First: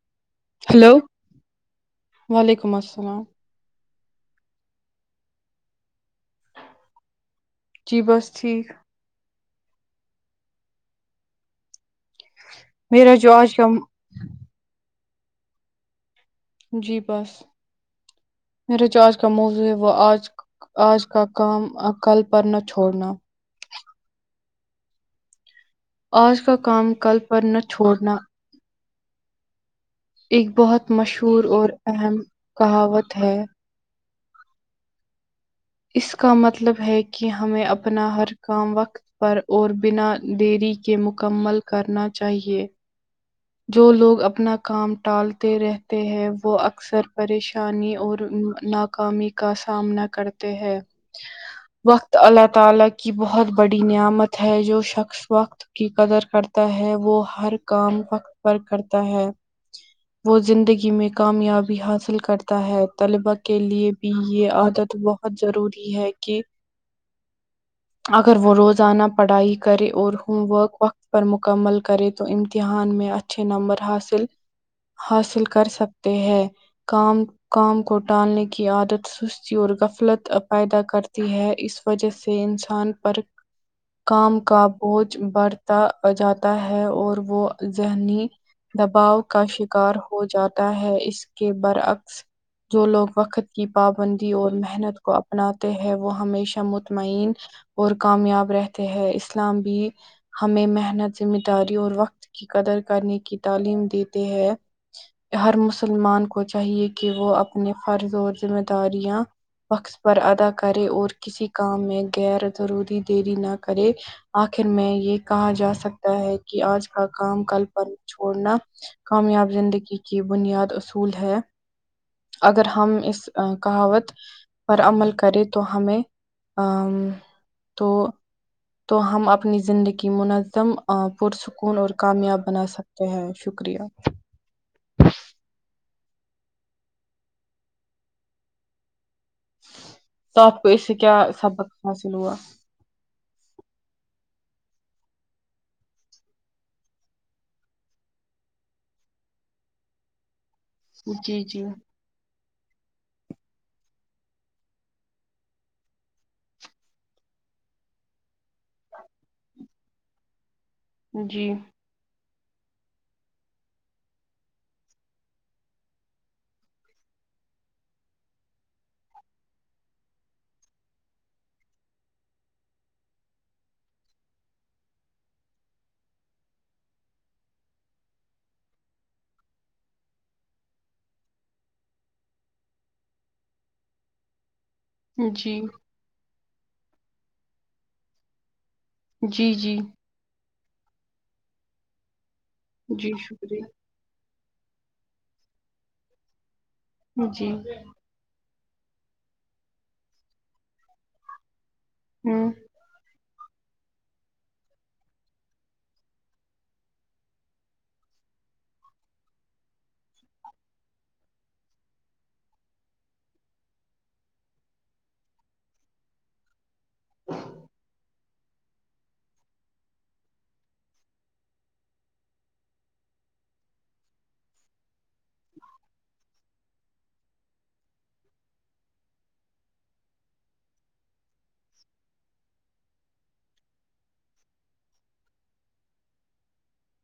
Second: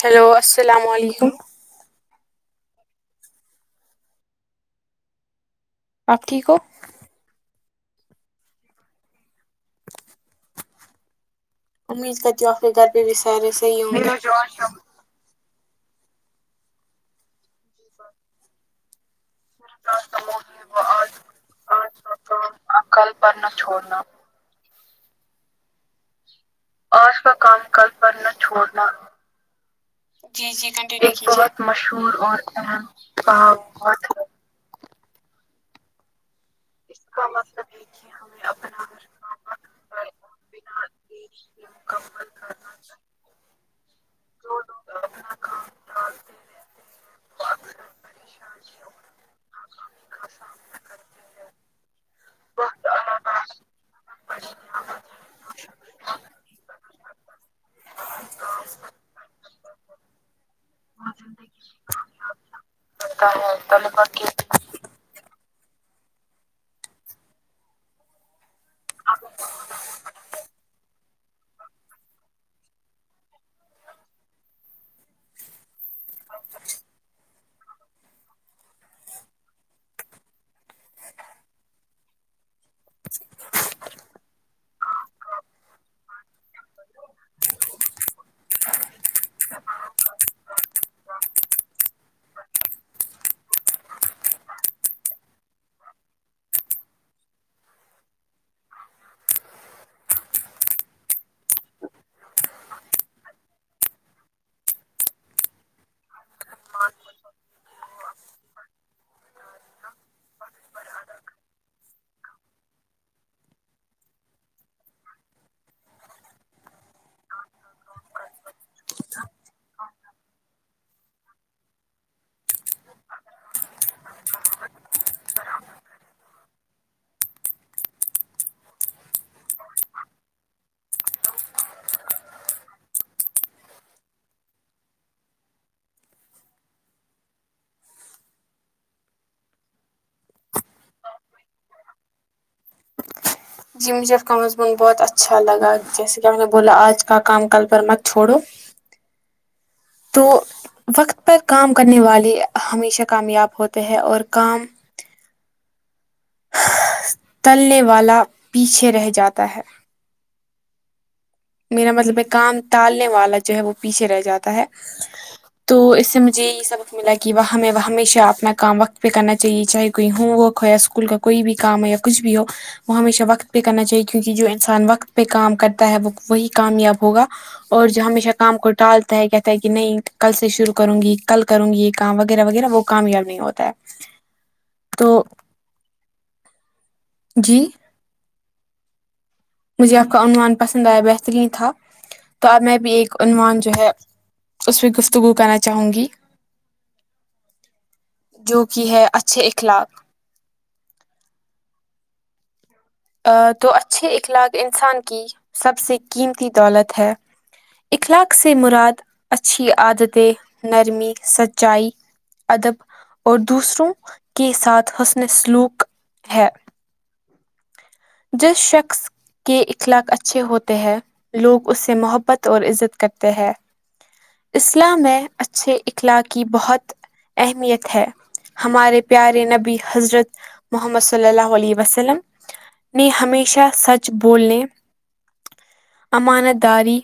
hello السلام hello علیکم وعلیکم السلام آپ ٹھیک ہو جی بس ٹھیک امید کرتی ہوں آپ کے گھر پہ بھی میرا جو سارے آج کا صحیح ہوں گے جی بس [inaudible] میرے جو آج کا موضوع ہے وہ آج آج کا کام کل پر نہ چھوڑنا آج کا کام آج کل کا پر کام نہ کل پر چھوڑنا نہ چھوڑنا جی ایک جی بہت کنٹینیو کیجئے ایک مشہور بہت اور مشہور اہم اور اہم کہاوت ہے کہاوت ہے اس کا مطلب ہے کہ ہمیں اپنا ہر کام وقت پر اور بنا دیری کے مکمل کرنا چاہیے جو لوگ اپنا کام ٹالتے رہتے ہیں وہ اکثر پریشانی اور نا ناکامی کا سامنا کرتے ہیں وقت اللہ تعالی کی بہت بڑی نعمت ہے جو شخص وقت کی قدر کرتا ہے وہ ہر کام وقت پر کرتا ہے وہ زندگی میں کامیابی حاصل کرتا ہے طلباء کے لیے بھی یہ عادت بہت بہت ضروری ہے کہ اگر وہ روزانہ پڑھائی کرے اور ہوم ورک وقت پر مکمل کرے تو امتحان میں اچھے نمبر حاصل حاصل کر سکتے ہیں کام کام کو ٹالنے کی عادت سستی اور غفلت پیدا کرتی ہے اس وجہ سے انسان پر کام کا بوجھ برت تا جاتا ہے اور وہ ذہنی دباؤ کا شکار ہو جاتا ہے اس کے برعکس جو لوگ وقت کی پابندی اور محنت کو اپناتے ہیں وہ ہمیشہ مطمئن اور کامیاب رہتے ہیں اسلام بھی ہمیں محنت ذمہ داری اور وقت کی قدر کرنے کی تعلیم دیتے ہیں ہر مسلمان کو چاہیے کہ وہ اپنے فرض اور ذمہ داریاں وقت پر ادا کرے اور کسی کام میں غیر ضروری دیری نہ کرے آخر میں یہ کہا جا سکتا ہے کہ آج کا کام کل پر نہ چھوڑنا کامیاب زندگی کی بنیاد اصول ہے اگر ہم اس کہاوت پر عمل کرے تو ہمیں آم تو تو ہم اپنی زندگی منظم پرسکون اور کامیاب بنا سکتے ہیں شکریہ تو آپ کو اس سے کیا سبق حاصل ہوا جی مجھے آپ کا مضمون بہت اچھا لگا جیسے کہ آپ نے بولا آج کا کام کل پر مت چھوڑو تو وقت جی پر جی کام کرنے والے ہمیشہ کامیاب ہوتے ہیں اور کام تلنے والا پیچھے رہ جاتا ہے جی میرا مطلب کام ٹالنے والا جو ہے وہ پیچھے رہ جاتا ہے تو اس سے مجھے یہ سبق ملا کہ وہ ہمیں ہمیشہ اپنا کام وقت پہ کرنا چاہیے چاہے کوئی ہوم ورک ہو یا اسکول کا کوئی بھی کام ہو یا کچھ بھی ہو وہ ہمیشہ وقت پہ کرنا چاہیے کیونکہ جو انسان وقت پہ کام کرتا ہے وہ وہی کامیاب ہوگا اور جو ہمیشہ کام کو ٹالتا ہے کہتا ہے کہ نہیں کل سے شروع کروں گی کل کروں گی یہ کام وغیرہ وغیرہ وہ کامیاب نہیں ہوتا ہے تو جی جی جی جی مجھے آپ کا عنوان پسند آیا بہترین تھا تو اب میں بھی جی ایک عنوان جو شکریہ ہے اس میں گفتگو کرنا چاہوں گی جی جو کی ہے اچھے اخلاق ہوں تو اچھے اخلاق انسان کی سب سے قیمتی دولت ہے اخلاق سے مراد اچھی عادتیں نرمی سچائی ادب اور دوسروں کے ساتھ حسن سلوک ہے [inaudible] جس شخص کے اخلاق اچھے ہوتے ہیں لوگ اس سے محبت اور عزت کرتے ہیں اسلام میں اچھے اخلاق کی بہت اہمیت ہے ہمارے پیارے نبی حضرت محمد صلی اللہ علیہ وسلم نے ہمیشہ سچ بولنے امانت داری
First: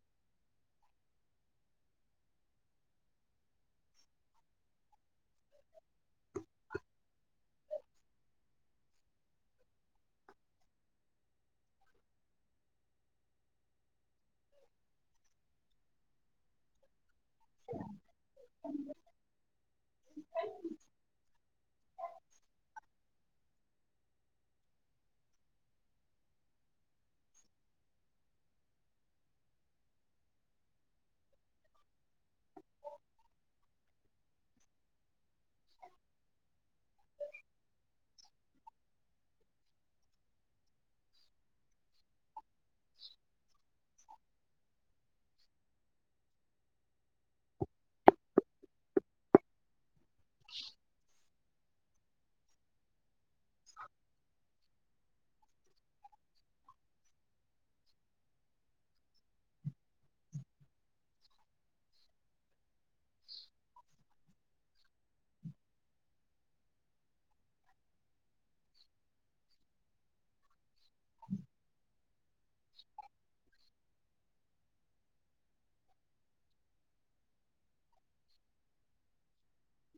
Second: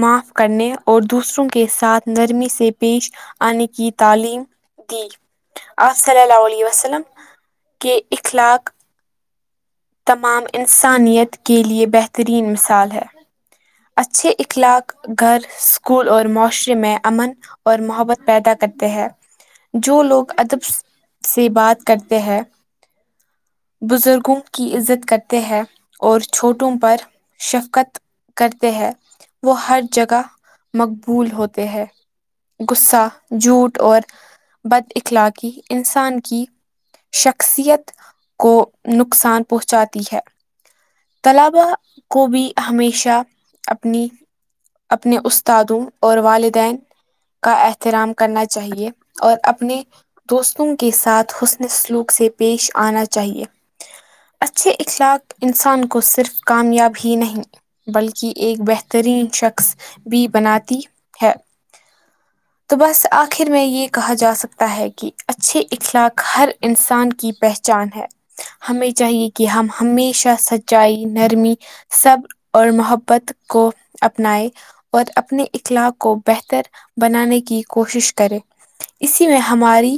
معاف کرنے اور دوسروں کے ساتھ نرمی سے پیش آنے کی تعلیم دی آپ صلی اللہ علیہ وسلم کے اخلاق تمام انسانیت کے لیے بہترین مثال ہیں اچھے اخلاق گھر اسکول اور معاشرے میں امن اور محبت پیدا کرتے ہیں جو لوگ ادب سے بات کرتے ہیں بزرگوں کی عزت کرتے ہیں اور چھوٹوں پر شفقت کرتے ہیں وہ ہر جگہ مقبول ہوتے ہیں غصہ جھوٹ اور بد اخلاقی انسان کی شخصیت کو نقصان پہنچاتی ہے طلبہ کو بھی ہمیشہ اپنی اپنے استادوں اور والدین کا احترام کرنا چاہیے اور اپنے دوستوں کے ساتھ حسن سلوک سے پیش آنا چاہیے [inaudible] اچھے اخلاق انسان کو صرف کامیاب ہی نہیں بلکہ ایک بہترین شخص بھی بناتی ہیں تو بس آخر میں یہ کہا جا سکتا ہے کہ اچھے اخلاق ہر انسان کی پہچ چان ہے ہمیں چاہیے کہ ہم ہمیشہ سچائی نرمی سب اور محبت کو اپنائے اور اپنے اخلاق کو بہتر بنانے کی کوشش کرے اسی میں ہماری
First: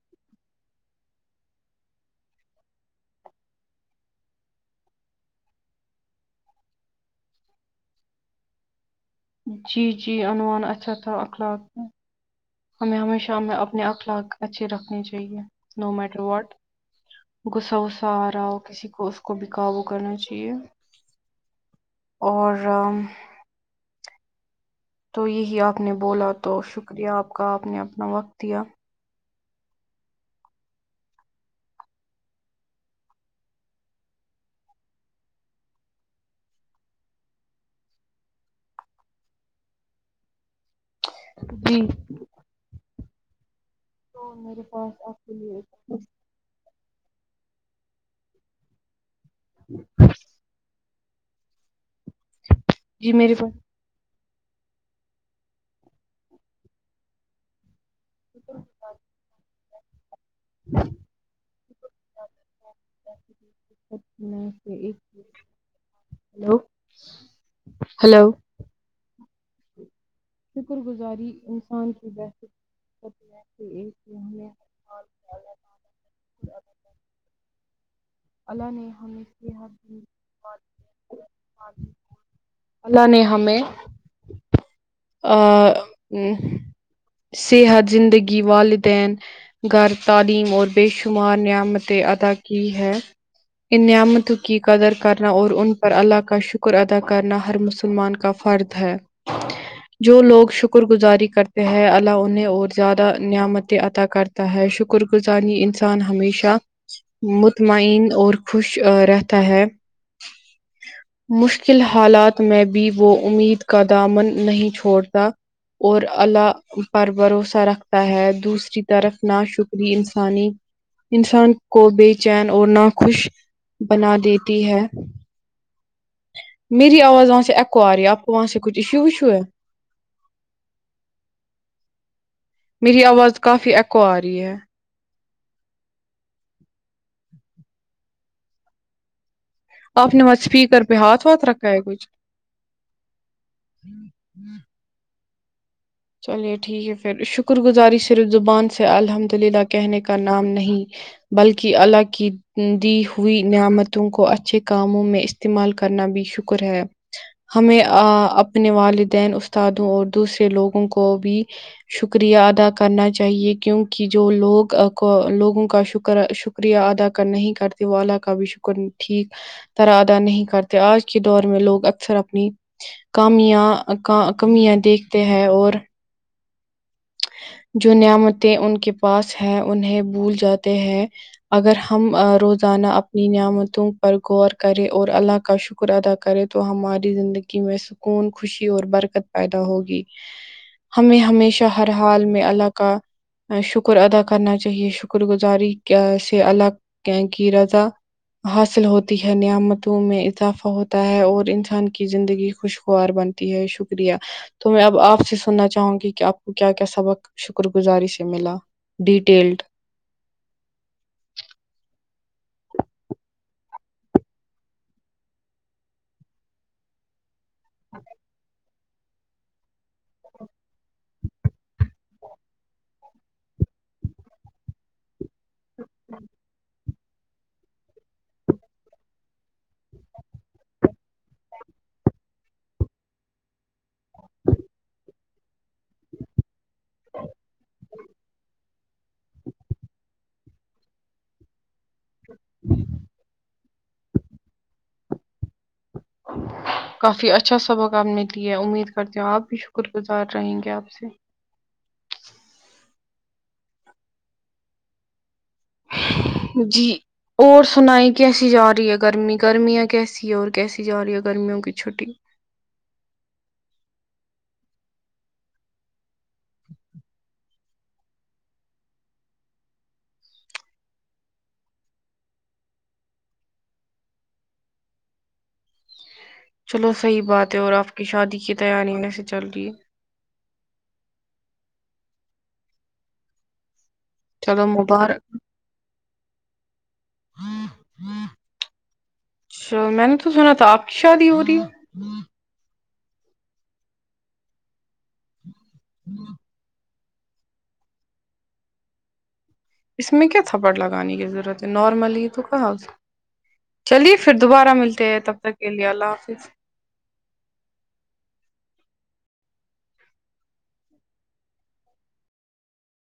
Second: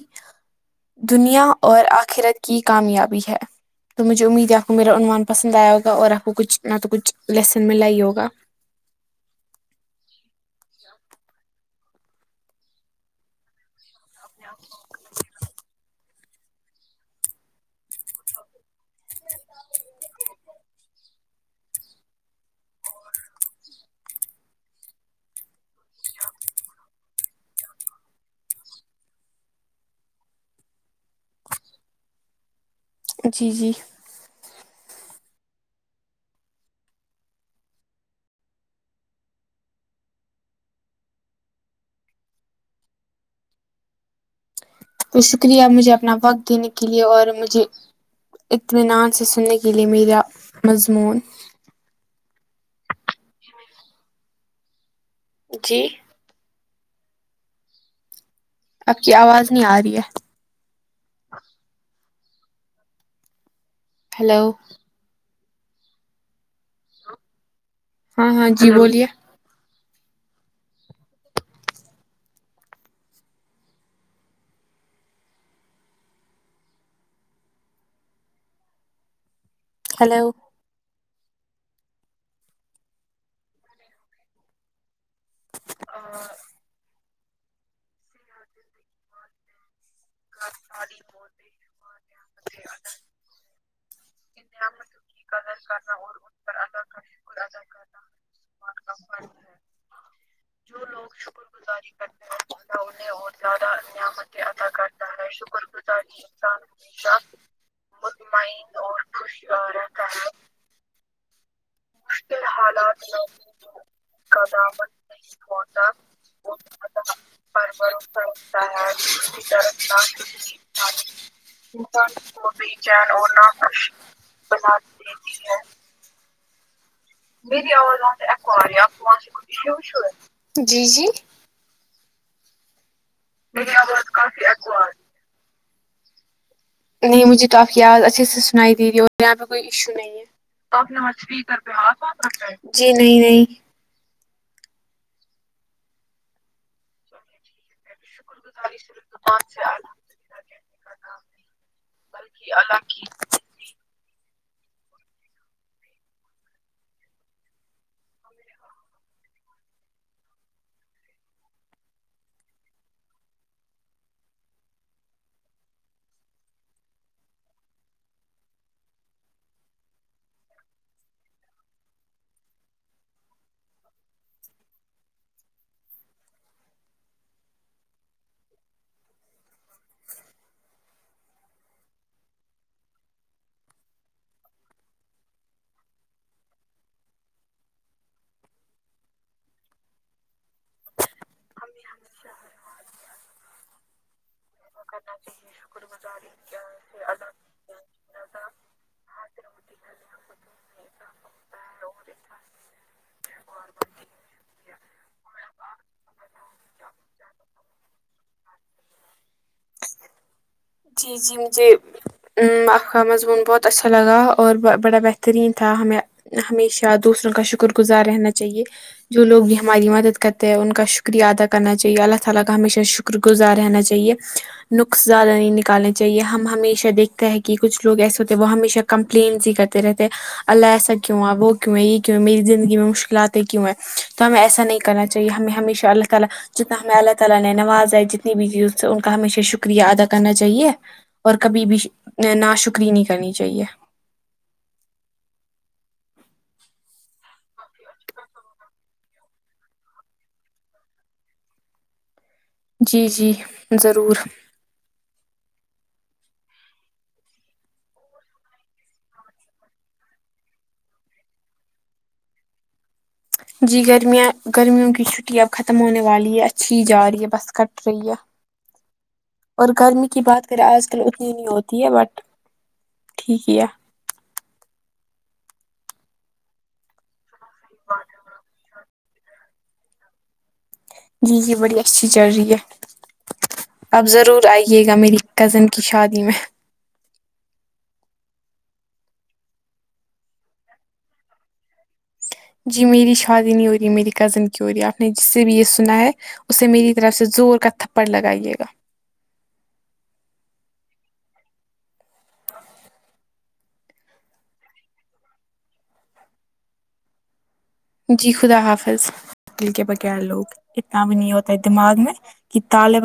دنیا اور آخرت کی کامیابی ہیں تو مجھے امید ہے آپ کو میرا عنوان پسند آیا ہوگا اور آپ کو کچھ نہ تو کچھ لیسن ملا ہی ہوگا جی جی عنوان اچھا تھا اخلاق کا ہمیں ہمیشہ اپنے اخلاق اخلاق اچھے رکھنے چاہیے نو میٹر واٹ غصہ وصہ آ رہا ہو کسی کو اس کو بھی کابو کرنا چاہیے اور تو یہی آپ نے بولا تو شکریہ آپ کا آپ نے اپنا وقت دیا جی جی جی تو میرے پاس تو آپ کے لیے شکریہ مجھے اپنا وقت دینے کے لیے اور مجھے اطمنان سے سننے کے لیے میرا مضمون جی میری بات جی اب کی آواز نہیں آ ر رہی ہے [unintelligible] ہیلو سے ایک ہیلو ہیلو ہاں ہاں جی بولیے شکر گزاری انسان کی بث اللہ نے ہمیں صحت ہیلو اللہ نے ہمیں صحت زندگی والدین گھر تعلیم اور بے شمار نعمتیں ادا کی ہے ان نعمت کی قدر کرنا اور ان پر اللہ کا شکر ادا کرنا ہر مسلمان کا فرد ہے [unintelligible] جو لوگ شکر گزاری کرتے ہیں اللہ انہیں اور زیادہ نعمتیں عطا کر تا ہے شکر گزاری انسان ہمیشہ [inaudible] مطمئن اور خوش رہتا ہے مشکل حالات میں بھی وہ امید کا دامن نہیں چھوڑتا اور اللہ پر بھروسہ رکھتا ہے دوسری طرف نہ شکری انسانی انسان کو بے چین اور نہ خوش بنا دیتی ہے میری آواز وہاں سے میری ایکو آ آواز رہی ہے آپ آرہی کو وہاں سے کچھ ہے ایشو اپکو آرہی وشو ہے ہے جی جی میری آواز کافی ایککو آ رہی ہے نہیں مجھے تو آل آپکی آواز اچھے سے سنائی دے رہی ہو یہاں پہ کوئی ایشو آپ نہیں نے ہے مت اسپیکر پہ ہاتھ واتھ رکھا ہے کچھ نہیں نہیں [unintelligible] چلیے ٹھیک ہے پھر شکر گزاری صرف زبان سے الحمد للہ کہنے کا نام نہیں بلکہ اللہ کی دی ہوئی نعمتوں کو اچھے کاموں میں استعمال کرنا بھی شکر ہے ہمیں اپنے والدین استادوں اور دوسرے لوگوں کو بھی شکریہ ادا کرنا چاہیے کیونکہ جو لوگ کو لوگوں کا شکر شکر شکریہ ادا کر نہیں کرتی وہ اللہ کا بھی شکر ٹھیک طرح ادا نہیں کرتے آج کے دور میں لوگ اکثر اپنی کامیاں کمیاں دیکھتے ہیں اور جو نعمتیں ان کے پاس ہے انہیں بھول جاتے ہیں اگر ہم روزانہ اپنی نعمتوں پر غور کریں اور اللہ کا شکر کر ادا کرے تو ہماری زندگی میں سکون خوشی اور برکت پیدا ہوگی ہمیں ہمیشہ ہر حال میں اللہ کا شکر ادا کرنا چاہیے شکر گزاری کیا سے الگ کی رضا حاصل ہو ہوتی ہے نعمتوں میں اضافہ ہوتا ہے اور انسان کی زندگی خوشگوار بنتی ہے شکریہ تو میں اب آپ سے سننا چاہوں گی کہ آپ کیا کیا سبق شکر گزاری سے ملا ڈیٹیلڈ جی جی مجھے ا آپ کا مضمون بہت اچھا لگا اور بڑا بہترین تھا ہمیں ہمیشہ دوسروں کا شکرگزار رہنا چاہیے جو لوگ بھی ہماری مدد کرتے ہیں ان کا شکر شکریہ ادا کرنا چاہیے اللہ تعالی کا ہمیشہ شکر گزار رہنا چاہیے نقص زیادہ نہیں نکالنے چاہیے ہم ہمیشہ دیکھتے ہے کہ کہ کچھ لوگ ایسے ہوتے وہ ہمیشہ کمپلینس ہی کرتے رہتے ہیں اللہ ایسا کیوں ہے وہ کیوں ہے یہ کیوں ہے میری زندگی میں مشکلاتیں کیوں ہے تو ہمیں ایسا نہیں کرنا چاہیے ہمیں ہمیشہ اللہ تعالی جتنا ہمیں اللہ تعالی نے نواز ہے جتنی بھی چیز سے ان کا ہمیشہ شکریہ ادا کرنا چاہیے اور کبھی بھی نا شکری نہیں کرنی چاہیے کافی اچھا سبق آپ نے کیا امید کرتی ہوں آپ بھی شکر گزار رہیں گے آپ سے جی جی ضرور جی اور سنائی کیسی جا رہی ہے گرمی گرمیاں کیسی ہے اور کیسی جا رہی ہے گرمیوں کی چھٹی جی گرمیاں گرمیوں کی چھٹی اب ختم ہونے والی یہ اچھی جا رہی ہے بس کٹ کھلیا اور گرمی کی بات کریں آج کل اتنی نہیں ہوتی ہے بٹ ٹھیک کیا چلو صحیح بات ہے اور آپ کی شادی کی تیاری میں سے چل رہی ہے جی جی بڑی اچھی چل رہی ہے آپ ضرور چلو آئیے گا میری مبارک کزن کی شادی میں چ میں نے تو سنا تھا آپ کی شادی ہو رہی ہے جی میری شادی نہیں ہو رہی میری کزن کی ہو رہی ہے آپ نے جس سے بھی یہ سنا ہے اسے میری طرف سے زور کا تھپڑ لگائیے گا اس میں کیا تھپڑ لگانے کی ضرورت ہے نارملی ہی تو کہا چلیے پھر دوبارہ ملتے ہیں تب تک کے لیے اللہ حافظ جی خدا حافظ کل کے بغیر لوگ اتنا بھی نہیں ہوتے ہے دماغ میں کہ تالب